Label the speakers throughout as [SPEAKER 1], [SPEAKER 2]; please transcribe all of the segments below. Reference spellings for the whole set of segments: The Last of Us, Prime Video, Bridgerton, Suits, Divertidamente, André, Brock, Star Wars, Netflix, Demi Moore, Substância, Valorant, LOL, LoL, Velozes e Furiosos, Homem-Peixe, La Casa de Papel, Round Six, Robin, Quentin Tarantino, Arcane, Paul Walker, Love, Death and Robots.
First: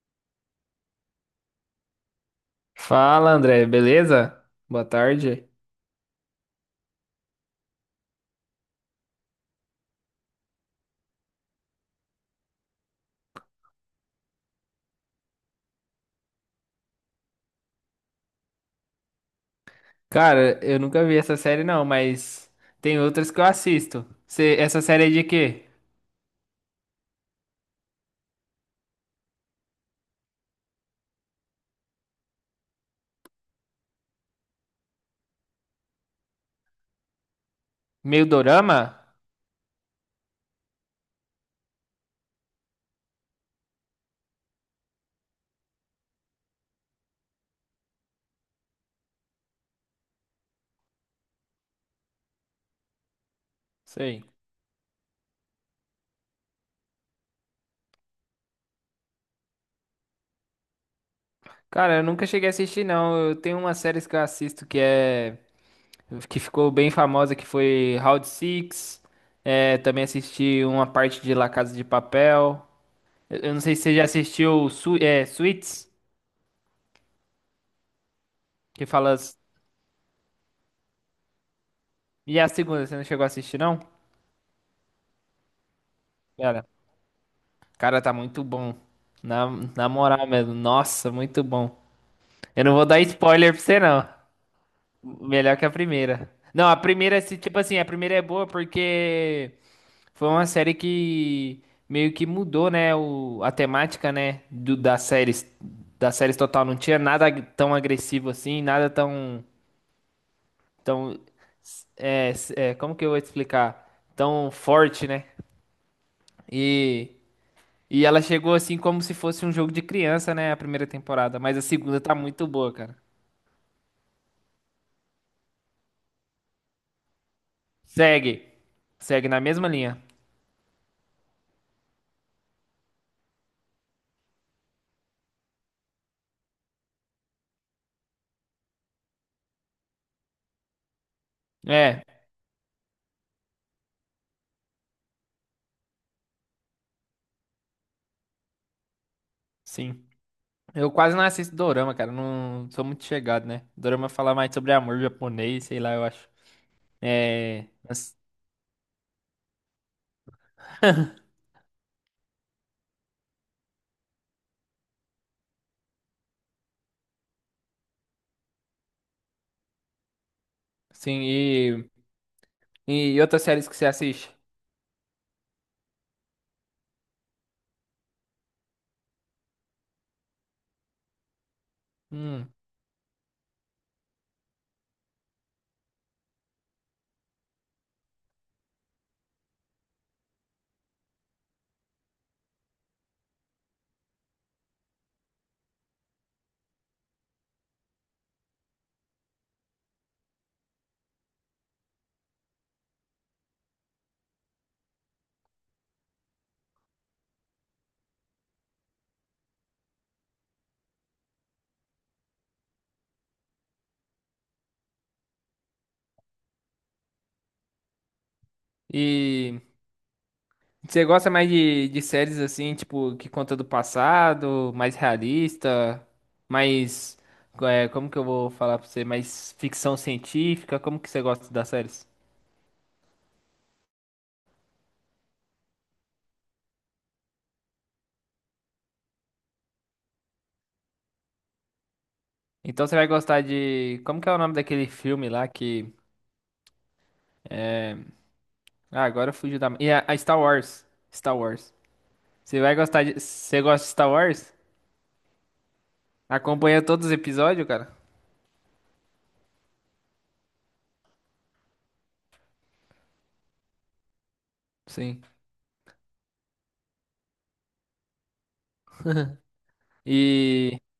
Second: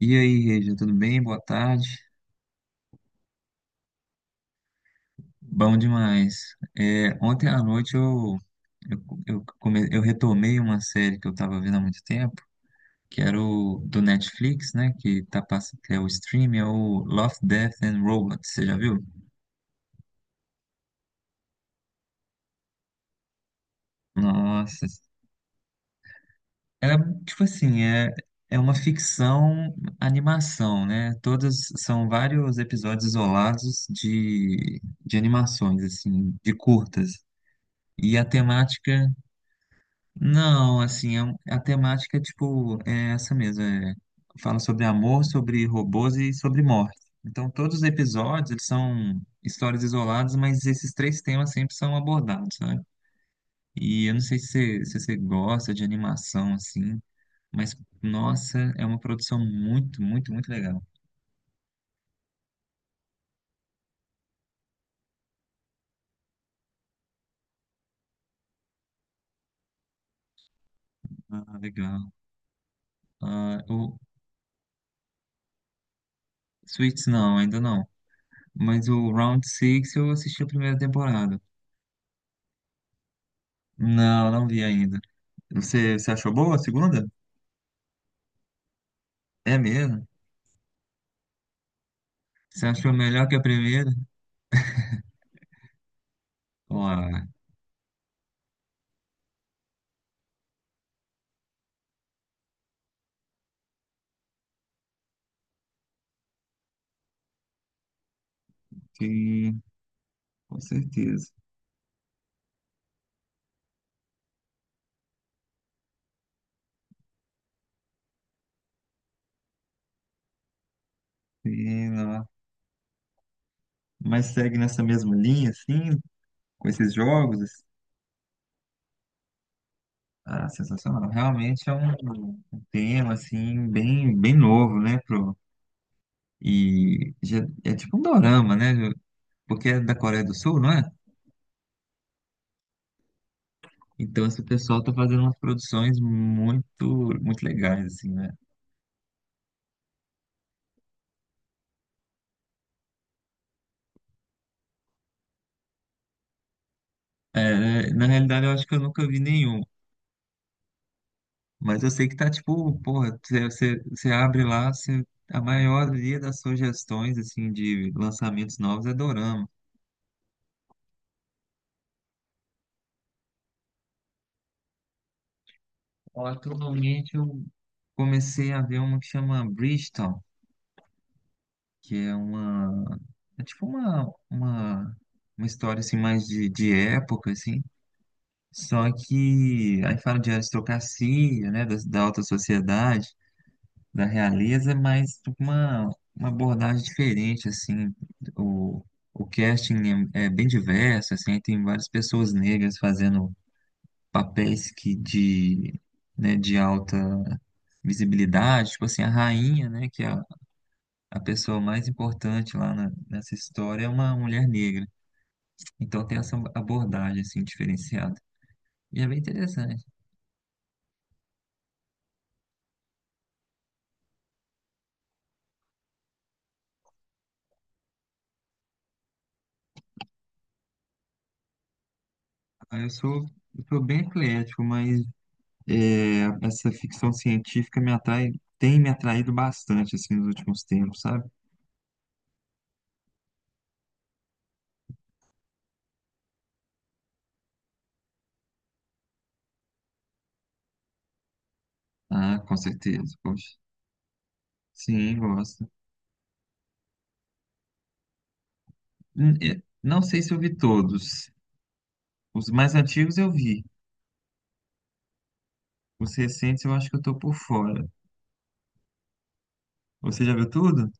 [SPEAKER 1] E aí, Regia, tudo bem? Boa tarde.
[SPEAKER 2] Fala, André, beleza? Boa tarde.
[SPEAKER 1] Bom demais. Ontem à noite eu retomei uma série que eu estava vendo há muito tempo, que era o do Netflix, né? Que é o stream, é o Love, Death and Robots. Você já viu?
[SPEAKER 2] Cara, eu nunca vi essa série não, mas tem outras que eu assisto. Essa
[SPEAKER 1] Nossa.
[SPEAKER 2] série é de quê?
[SPEAKER 1] É, tipo assim, é uma ficção animação, né? Todas são vários episódios isolados de animações, assim, de curtas. E a
[SPEAKER 2] Meio dorama?
[SPEAKER 1] temática. Não, assim, é a temática, tipo, é essa mesmo. Fala sobre amor, sobre robôs e sobre morte. Então, todos os episódios, eles são histórias isoladas, mas esses três temas sempre são abordados, sabe? E eu não
[SPEAKER 2] Sei.
[SPEAKER 1] sei se você gosta de animação, assim, mas, nossa, é uma produção muito, muito, muito legal.
[SPEAKER 2] Cara, eu nunca cheguei a assistir não. Eu tenho umas séries que eu assisto que ficou bem famosa que foi Round Six. É, também assisti uma parte de La
[SPEAKER 1] Ah,
[SPEAKER 2] Casa de
[SPEAKER 1] legal.
[SPEAKER 2] Papel. Eu não
[SPEAKER 1] Ah,
[SPEAKER 2] sei se você
[SPEAKER 1] o
[SPEAKER 2] já assistiu Suits,
[SPEAKER 1] Suits, não, ainda não.
[SPEAKER 2] que
[SPEAKER 1] Mas o
[SPEAKER 2] fala.
[SPEAKER 1] Round Six eu assisti a primeira temporada.
[SPEAKER 2] E a segunda, você não chegou a assistir não?
[SPEAKER 1] Não, não vi ainda. Você achou boa a segunda?
[SPEAKER 2] Cara, tá muito bom. Na,
[SPEAKER 1] É
[SPEAKER 2] na
[SPEAKER 1] mesmo?
[SPEAKER 2] moral mesmo. Nossa, muito bom. Eu
[SPEAKER 1] Você
[SPEAKER 2] não vou
[SPEAKER 1] achou
[SPEAKER 2] dar
[SPEAKER 1] melhor que a
[SPEAKER 2] spoiler pra você,
[SPEAKER 1] primeira?
[SPEAKER 2] não. Melhor que a primeira. Não, a primeira,
[SPEAKER 1] Claro,
[SPEAKER 2] tipo assim, a primeira é boa porque foi uma série que meio que mudou, né, a temática, né, das séries total. Não tinha nada tão agressivo assim, nada tão,
[SPEAKER 1] sim, com
[SPEAKER 2] tão,
[SPEAKER 1] certeza.
[SPEAKER 2] como que eu vou te explicar? Tão forte, né? E e ela chegou assim como se fosse um jogo de criança, né? A primeira temporada. Mas a
[SPEAKER 1] Sim,
[SPEAKER 2] segunda tá
[SPEAKER 1] não.
[SPEAKER 2] muito boa, cara.
[SPEAKER 1] Mas segue nessa mesma linha, assim, com esses jogos, assim?
[SPEAKER 2] Segue. Segue na mesma linha.
[SPEAKER 1] Ah, sensacional. Realmente é um tema, assim, bem, bem novo, né? Pro... É tipo um dorama, né? Porque é da Coreia do Sul, não é?
[SPEAKER 2] É,
[SPEAKER 1] Então esse pessoal tá fazendo umas produções muito, muito legais, assim, né?
[SPEAKER 2] sim. Eu quase não assisto dorama, cara. Não sou muito chegado, né? Dorama fala mais sobre amor japonês, sei lá, eu acho. É.
[SPEAKER 1] É, na
[SPEAKER 2] mas,
[SPEAKER 1] realidade, eu acho que eu nunca vi nenhum. Mas eu sei que tá tipo, porra, você abre lá, a maioria das sugestões assim de lançamentos novos é dorama.
[SPEAKER 2] Sim, e. E outras séries que você assiste?
[SPEAKER 1] Ó, atualmente eu comecei a ver uma que chama Bridgerton, que é
[SPEAKER 2] Hum.
[SPEAKER 1] uma, é tipo uma história assim mais de época assim. Só que aí fala de aristocracia, né, da alta sociedade, da realeza, mas uma abordagem diferente, assim, o, o casting é, é bem diverso, assim, tem várias pessoas negras fazendo papéis que de, né, de alta visibilidade, tipo assim, a rainha, né, a pessoa mais importante nessa história é uma mulher negra, então tem essa abordagem, assim, diferenciada, e é bem
[SPEAKER 2] E.
[SPEAKER 1] interessante.
[SPEAKER 2] Você gosta mais de séries assim, tipo, que conta do passado, mais realista, mais. É, como que eu vou falar pra você? Mais ficção científica? Como que você gosta das séries?
[SPEAKER 1] Ah, eu sou bem eclético, mas é, essa ficção científica me atrai, tem me atraído bastante assim nos últimos tempos, sabe?
[SPEAKER 2] Então você vai gostar de. Como que é o nome daquele filme lá que. Ah, agora fugiu da. E a Star Wars. Star Wars.
[SPEAKER 1] Ah, com
[SPEAKER 2] Você vai gostar
[SPEAKER 1] certeza,
[SPEAKER 2] de.
[SPEAKER 1] poxa.
[SPEAKER 2] Você gosta de Star Wars?
[SPEAKER 1] Sim, gosto.
[SPEAKER 2] Acompanha todos os episódios, cara?
[SPEAKER 1] Não sei se eu vi todos. Os mais antigos eu vi.
[SPEAKER 2] Sim.
[SPEAKER 1] Os recentes eu acho que eu tô por fora. Você já viu
[SPEAKER 2] E.
[SPEAKER 1] tudo?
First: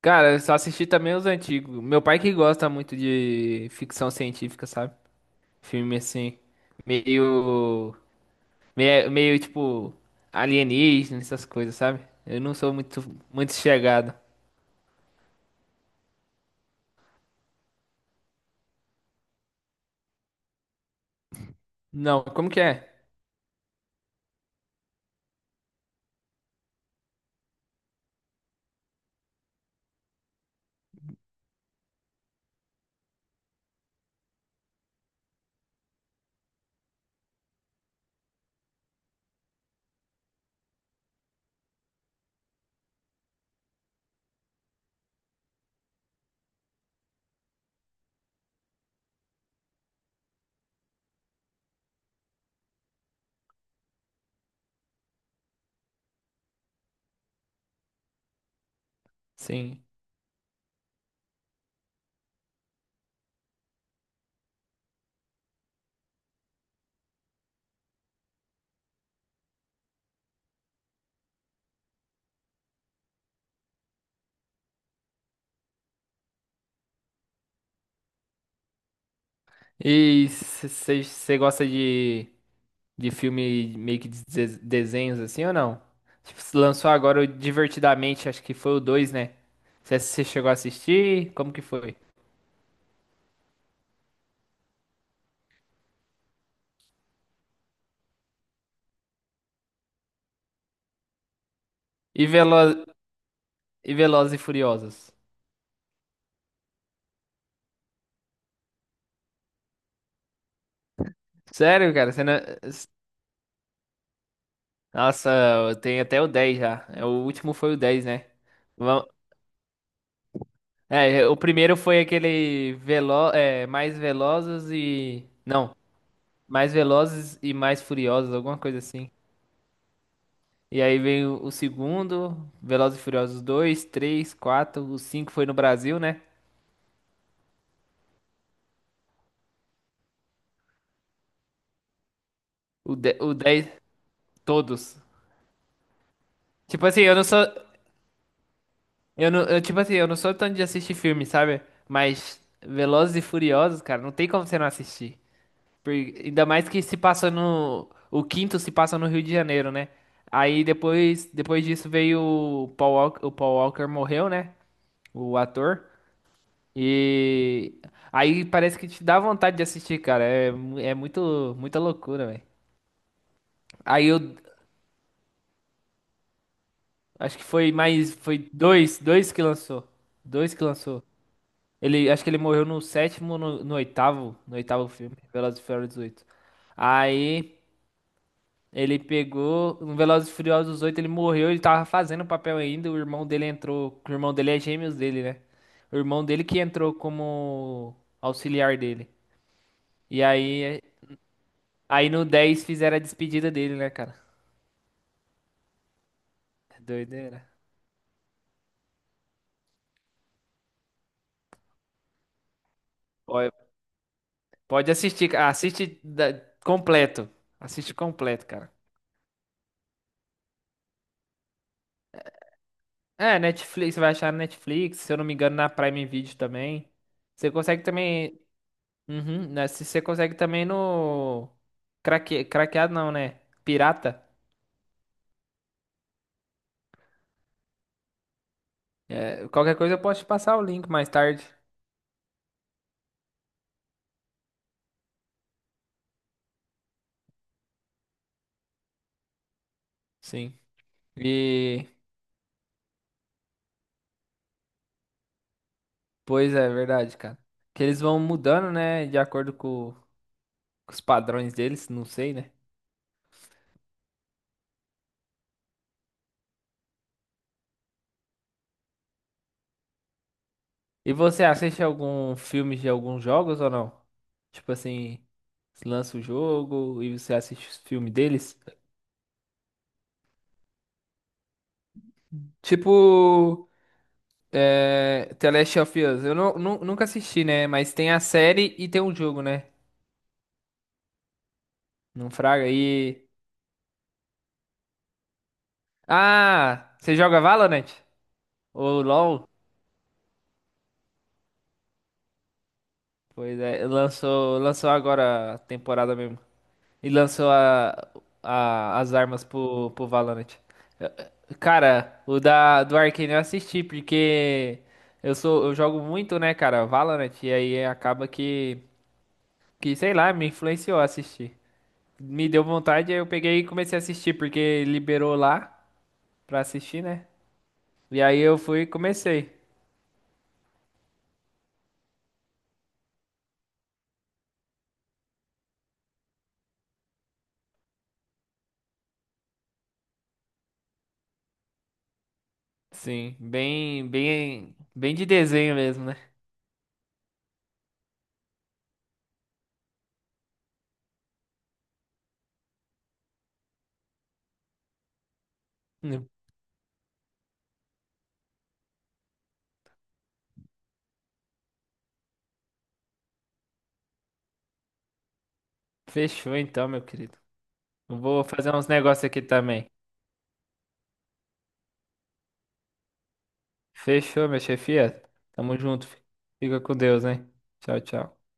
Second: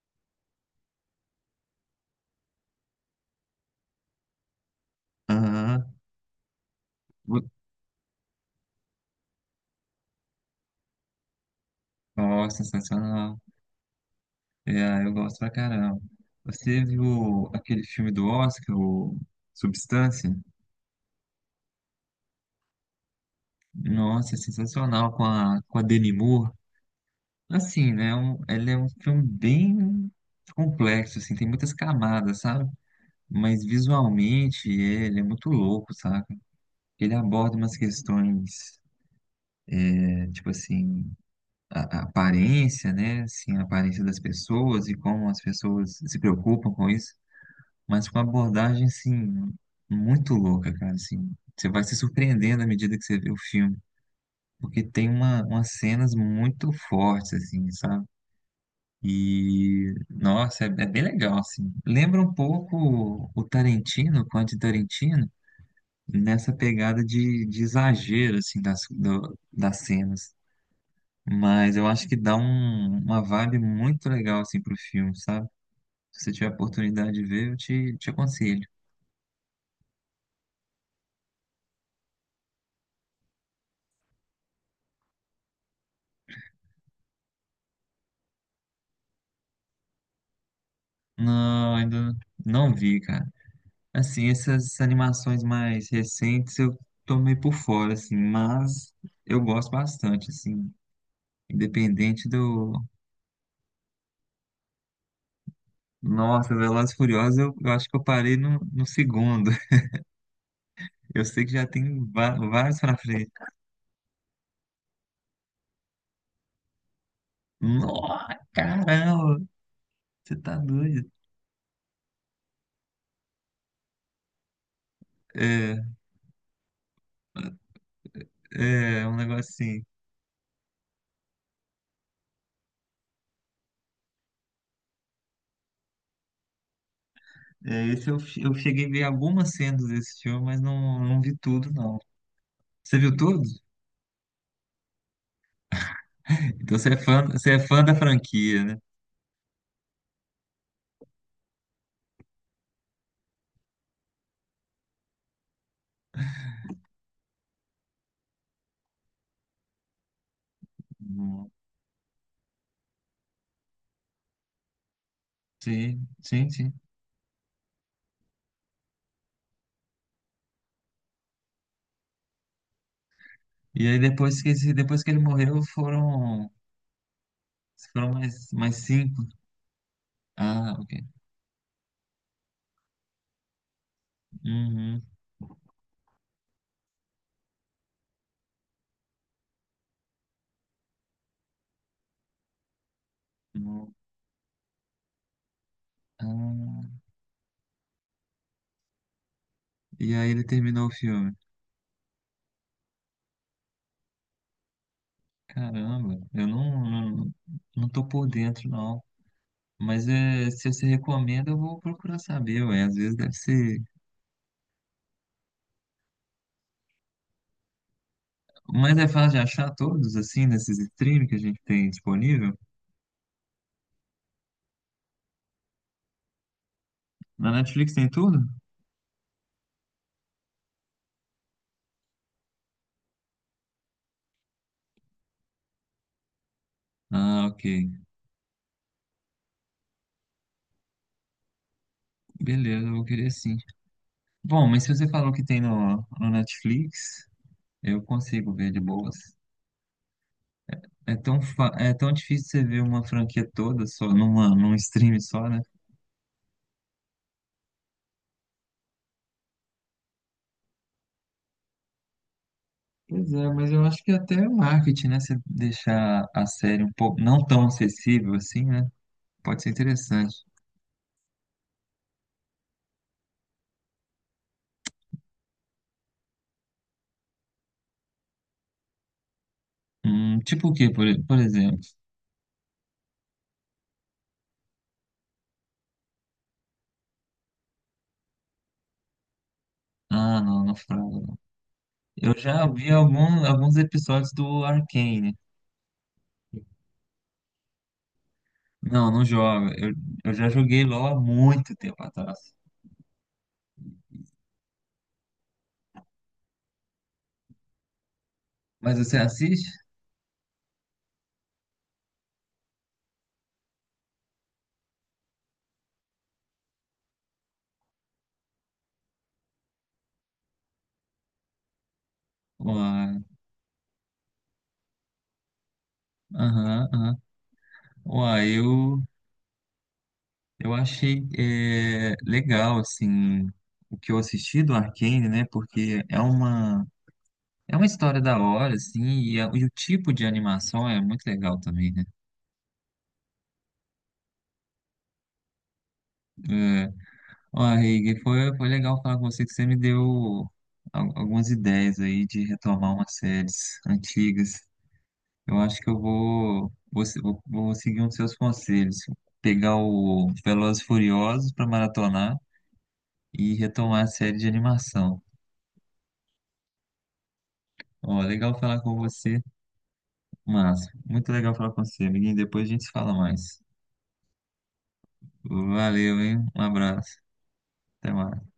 [SPEAKER 2] Cara, eu só assisti também os antigos. Meu pai que gosta muito de ficção científica, sabe?
[SPEAKER 1] Aham.
[SPEAKER 2] Filme assim,
[SPEAKER 1] Vo-
[SPEAKER 2] meio, meio tipo alienígena, essas coisas, sabe? Eu
[SPEAKER 1] Ó,
[SPEAKER 2] não sou muito,
[SPEAKER 1] sensacional.
[SPEAKER 2] muito chegado.
[SPEAKER 1] É, eu gosto pra caramba. Você viu aquele filme do Oscar, o Substância?
[SPEAKER 2] Não, como que é?
[SPEAKER 1] Nossa, é sensacional com a Demi Moore. Assim, né? Ele é um filme bem complexo, assim, tem muitas camadas, sabe? Mas visualmente ele é muito louco, sabe? Ele aborda umas questões, tipo assim, a aparência, né? Assim, a aparência das pessoas e como as pessoas se preocupam com isso, mas com uma abordagem, assim, muito louca, cara, assim. Você vai se surpreendendo à medida que você vê o filme, porque tem uma, umas cenas muito fortes, assim, sabe?
[SPEAKER 2] Sim.
[SPEAKER 1] E, nossa, é, é bem legal, assim. Lembra um pouco o Tarantino, o Quentin Tarantino, nessa pegada de exagero, assim, das, das cenas. Mas eu acho que dá uma vibe muito legal, assim, pro filme, sabe? Se você tiver a oportunidade de ver, te aconselho.
[SPEAKER 2] E você gosta de filme meio que de desenhos assim ou não? Tipo, se lançou agora o Divertidamente, acho que foi o dois, né? Você chegou a assistir? Como que
[SPEAKER 1] Não,
[SPEAKER 2] foi?
[SPEAKER 1] ainda não vi, cara. Assim, essas animações mais recentes eu tô meio por fora, assim, mas eu gosto bastante, assim,
[SPEAKER 2] E,
[SPEAKER 1] independente
[SPEAKER 2] Velo
[SPEAKER 1] do...
[SPEAKER 2] e Velozes e Furiosos.
[SPEAKER 1] Nossa, Velozes e Furiosos, eu acho que eu parei no segundo. Eu sei que já
[SPEAKER 2] Sério,
[SPEAKER 1] tem
[SPEAKER 2] cara? Você não...
[SPEAKER 1] vários pra frente.
[SPEAKER 2] Nossa, eu tenho até o 10 já. É, o último foi o 10, né?
[SPEAKER 1] Nossa,
[SPEAKER 2] Vam-
[SPEAKER 1] caramba, você tá doido.
[SPEAKER 2] É, o primeiro foi aquele mais velozes e. Não,
[SPEAKER 1] É,
[SPEAKER 2] mais velozes e mais furiosos, alguma coisa
[SPEAKER 1] é
[SPEAKER 2] assim.
[SPEAKER 1] um negócio assim.
[SPEAKER 2] E aí veio o segundo, Velozes e Furiosos dois, 3, 4, o 5 foi no Brasil, né?
[SPEAKER 1] É, esse eu, eu cheguei a ver algumas cenas desse filme, mas não, não vi tudo, não. Você viu
[SPEAKER 2] O
[SPEAKER 1] tudo?
[SPEAKER 2] 10, todos.
[SPEAKER 1] Então
[SPEAKER 2] Tipo assim, eu não sou.
[SPEAKER 1] você é fã da franquia, né?
[SPEAKER 2] Eu não, eu, tipo assim, eu não sou tanto de assistir filme, sabe? Mas Velozes e Furiosos, cara, não tem como você não assistir. Ainda mais que se passa no. O quinto se passa no Rio de Janeiro, né? Aí depois,
[SPEAKER 1] Hum,
[SPEAKER 2] depois disso veio o Paul Walker morreu, né? O ator.
[SPEAKER 1] sim, sim, sim.
[SPEAKER 2] E aí parece que te dá vontade de assistir, cara. É, é muito, muita loucura, velho.
[SPEAKER 1] E aí
[SPEAKER 2] Aí eu
[SPEAKER 1] depois que, depois que ele morreu, foram,
[SPEAKER 2] acho que foi
[SPEAKER 1] foram
[SPEAKER 2] mais. Foi
[SPEAKER 1] mais, mais cinco.
[SPEAKER 2] dois que lançou. Dois que
[SPEAKER 1] Ah, ok.
[SPEAKER 2] lançou. Ele, acho que ele morreu no sétimo, no oitavo, no oitavo
[SPEAKER 1] Uhum.
[SPEAKER 2] filme, Velozes e Furiosos 8. Aí. Ele pegou no Velozes e Furiosos 8, ele morreu, ele tava fazendo o papel ainda, o irmão dele entrou, o irmão dele é gêmeos dele, né? O irmão dele que
[SPEAKER 1] Não.
[SPEAKER 2] entrou como auxiliar dele.
[SPEAKER 1] E
[SPEAKER 2] E
[SPEAKER 1] aí ele
[SPEAKER 2] aí,
[SPEAKER 1] terminou o filme.
[SPEAKER 2] aí no 10 fizeram a despedida dele, né, cara?
[SPEAKER 1] Caramba, eu
[SPEAKER 2] É
[SPEAKER 1] não, não,
[SPEAKER 2] doideira.
[SPEAKER 1] não tô por dentro, não. Mas é, se você recomenda, eu vou procurar saber, ué. Às vezes deve
[SPEAKER 2] Pode,
[SPEAKER 1] ser.
[SPEAKER 2] pode assistir, cara. Completo. Assiste completo, cara.
[SPEAKER 1] Mas é fácil de achar todos, assim, nesses streams que a gente tem disponível?
[SPEAKER 2] É, Netflix, você vai achar na Netflix, se eu não me engano, na Prime Video também.
[SPEAKER 1] Na
[SPEAKER 2] Você consegue
[SPEAKER 1] Netflix tem
[SPEAKER 2] também.
[SPEAKER 1] tudo?
[SPEAKER 2] Uhum, né? Se você consegue também no. Craque... craqueado não, né? Pirata.
[SPEAKER 1] Ah, ok.
[SPEAKER 2] É, qualquer coisa eu posso te passar o link mais tarde.
[SPEAKER 1] Beleza, eu vou querer sim. Bom, mas se você falou que tem no, no Netflix, eu consigo ver de boas.
[SPEAKER 2] Sim.
[SPEAKER 1] É tão,
[SPEAKER 2] E.
[SPEAKER 1] é tão difícil você ver uma franquia toda só numa, num stream só, né?
[SPEAKER 2] Pois é, verdade, cara. Que eles vão mudando, né? De acordo com os padrões deles, não sei, né?
[SPEAKER 1] Pois é, mas eu acho que até o marketing, né? Se deixar a série um pouco não tão acessível assim, né? Pode ser interessante.
[SPEAKER 2] E você assiste algum filme de alguns jogos ou não? Tipo assim, se lança o jogo e você assiste os filmes deles?
[SPEAKER 1] Tipo o quê, por exemplo?
[SPEAKER 2] Tipo. É, The Last of Us. Eu não, nu- Nunca assisti, né? Mas tem a série e tem o jogo, né?
[SPEAKER 1] Ah, não, não fraga, não.
[SPEAKER 2] Não
[SPEAKER 1] Eu
[SPEAKER 2] fraga
[SPEAKER 1] já vi
[SPEAKER 2] aí.
[SPEAKER 1] algum, alguns episódios do Arcane.
[SPEAKER 2] Ah, você joga Valorant? Ou
[SPEAKER 1] Não, não
[SPEAKER 2] LoL?
[SPEAKER 1] joga. Eu já joguei LOL há muito tempo atrás.
[SPEAKER 2] Pois é, lançou, lançou agora a temporada mesmo. E lançou
[SPEAKER 1] Mas
[SPEAKER 2] as
[SPEAKER 1] você
[SPEAKER 2] armas
[SPEAKER 1] assiste?
[SPEAKER 2] pro Valorant. Eh, Cara, o do Arcane eu assisti, porque eu jogo muito, né, cara, Valorant, e aí acaba que, sei lá, me influenciou a assistir. Me deu vontade,
[SPEAKER 1] Uai,
[SPEAKER 2] aí eu peguei e comecei a assistir, porque liberou lá pra
[SPEAKER 1] aham,
[SPEAKER 2] assistir,
[SPEAKER 1] aham.
[SPEAKER 2] né? E aí
[SPEAKER 1] Uai,
[SPEAKER 2] eu fui e
[SPEAKER 1] eu,
[SPEAKER 2] comecei.
[SPEAKER 1] eu achei é, legal, assim, o que eu assisti do Arcane, né? Porque é uma... É uma história da hora, assim, e, e o tipo de animação é muito legal também, né?
[SPEAKER 2] Sim, bem, bem, bem de desenho mesmo, né?
[SPEAKER 1] É, ó, Reig, foi, foi legal falar com você que você me deu algumas ideias aí de retomar umas séries antigas. Eu acho que eu
[SPEAKER 2] Hum.
[SPEAKER 1] vou, vou, se- vou- vou seguir um dos seus conselhos, pegar o Velozes e Furiosos para maratonar e retomar a série de animação.
[SPEAKER 2] Fechou então, meu querido. Eu
[SPEAKER 1] Ó,
[SPEAKER 2] vou
[SPEAKER 1] legal
[SPEAKER 2] fazer
[SPEAKER 1] falar
[SPEAKER 2] uns
[SPEAKER 1] com
[SPEAKER 2] negócios
[SPEAKER 1] você,
[SPEAKER 2] aqui também.
[SPEAKER 1] Márcio. Muito legal falar com você, amiguinho. Depois a gente se fala mais.
[SPEAKER 2] Fechou, minha chefia. Tamo junto. Fi.
[SPEAKER 1] Valeu, hein? Um
[SPEAKER 2] Fica com
[SPEAKER 1] abraço.
[SPEAKER 2] Deus, hein? Tchau,
[SPEAKER 1] Até
[SPEAKER 2] tchau.
[SPEAKER 1] mais.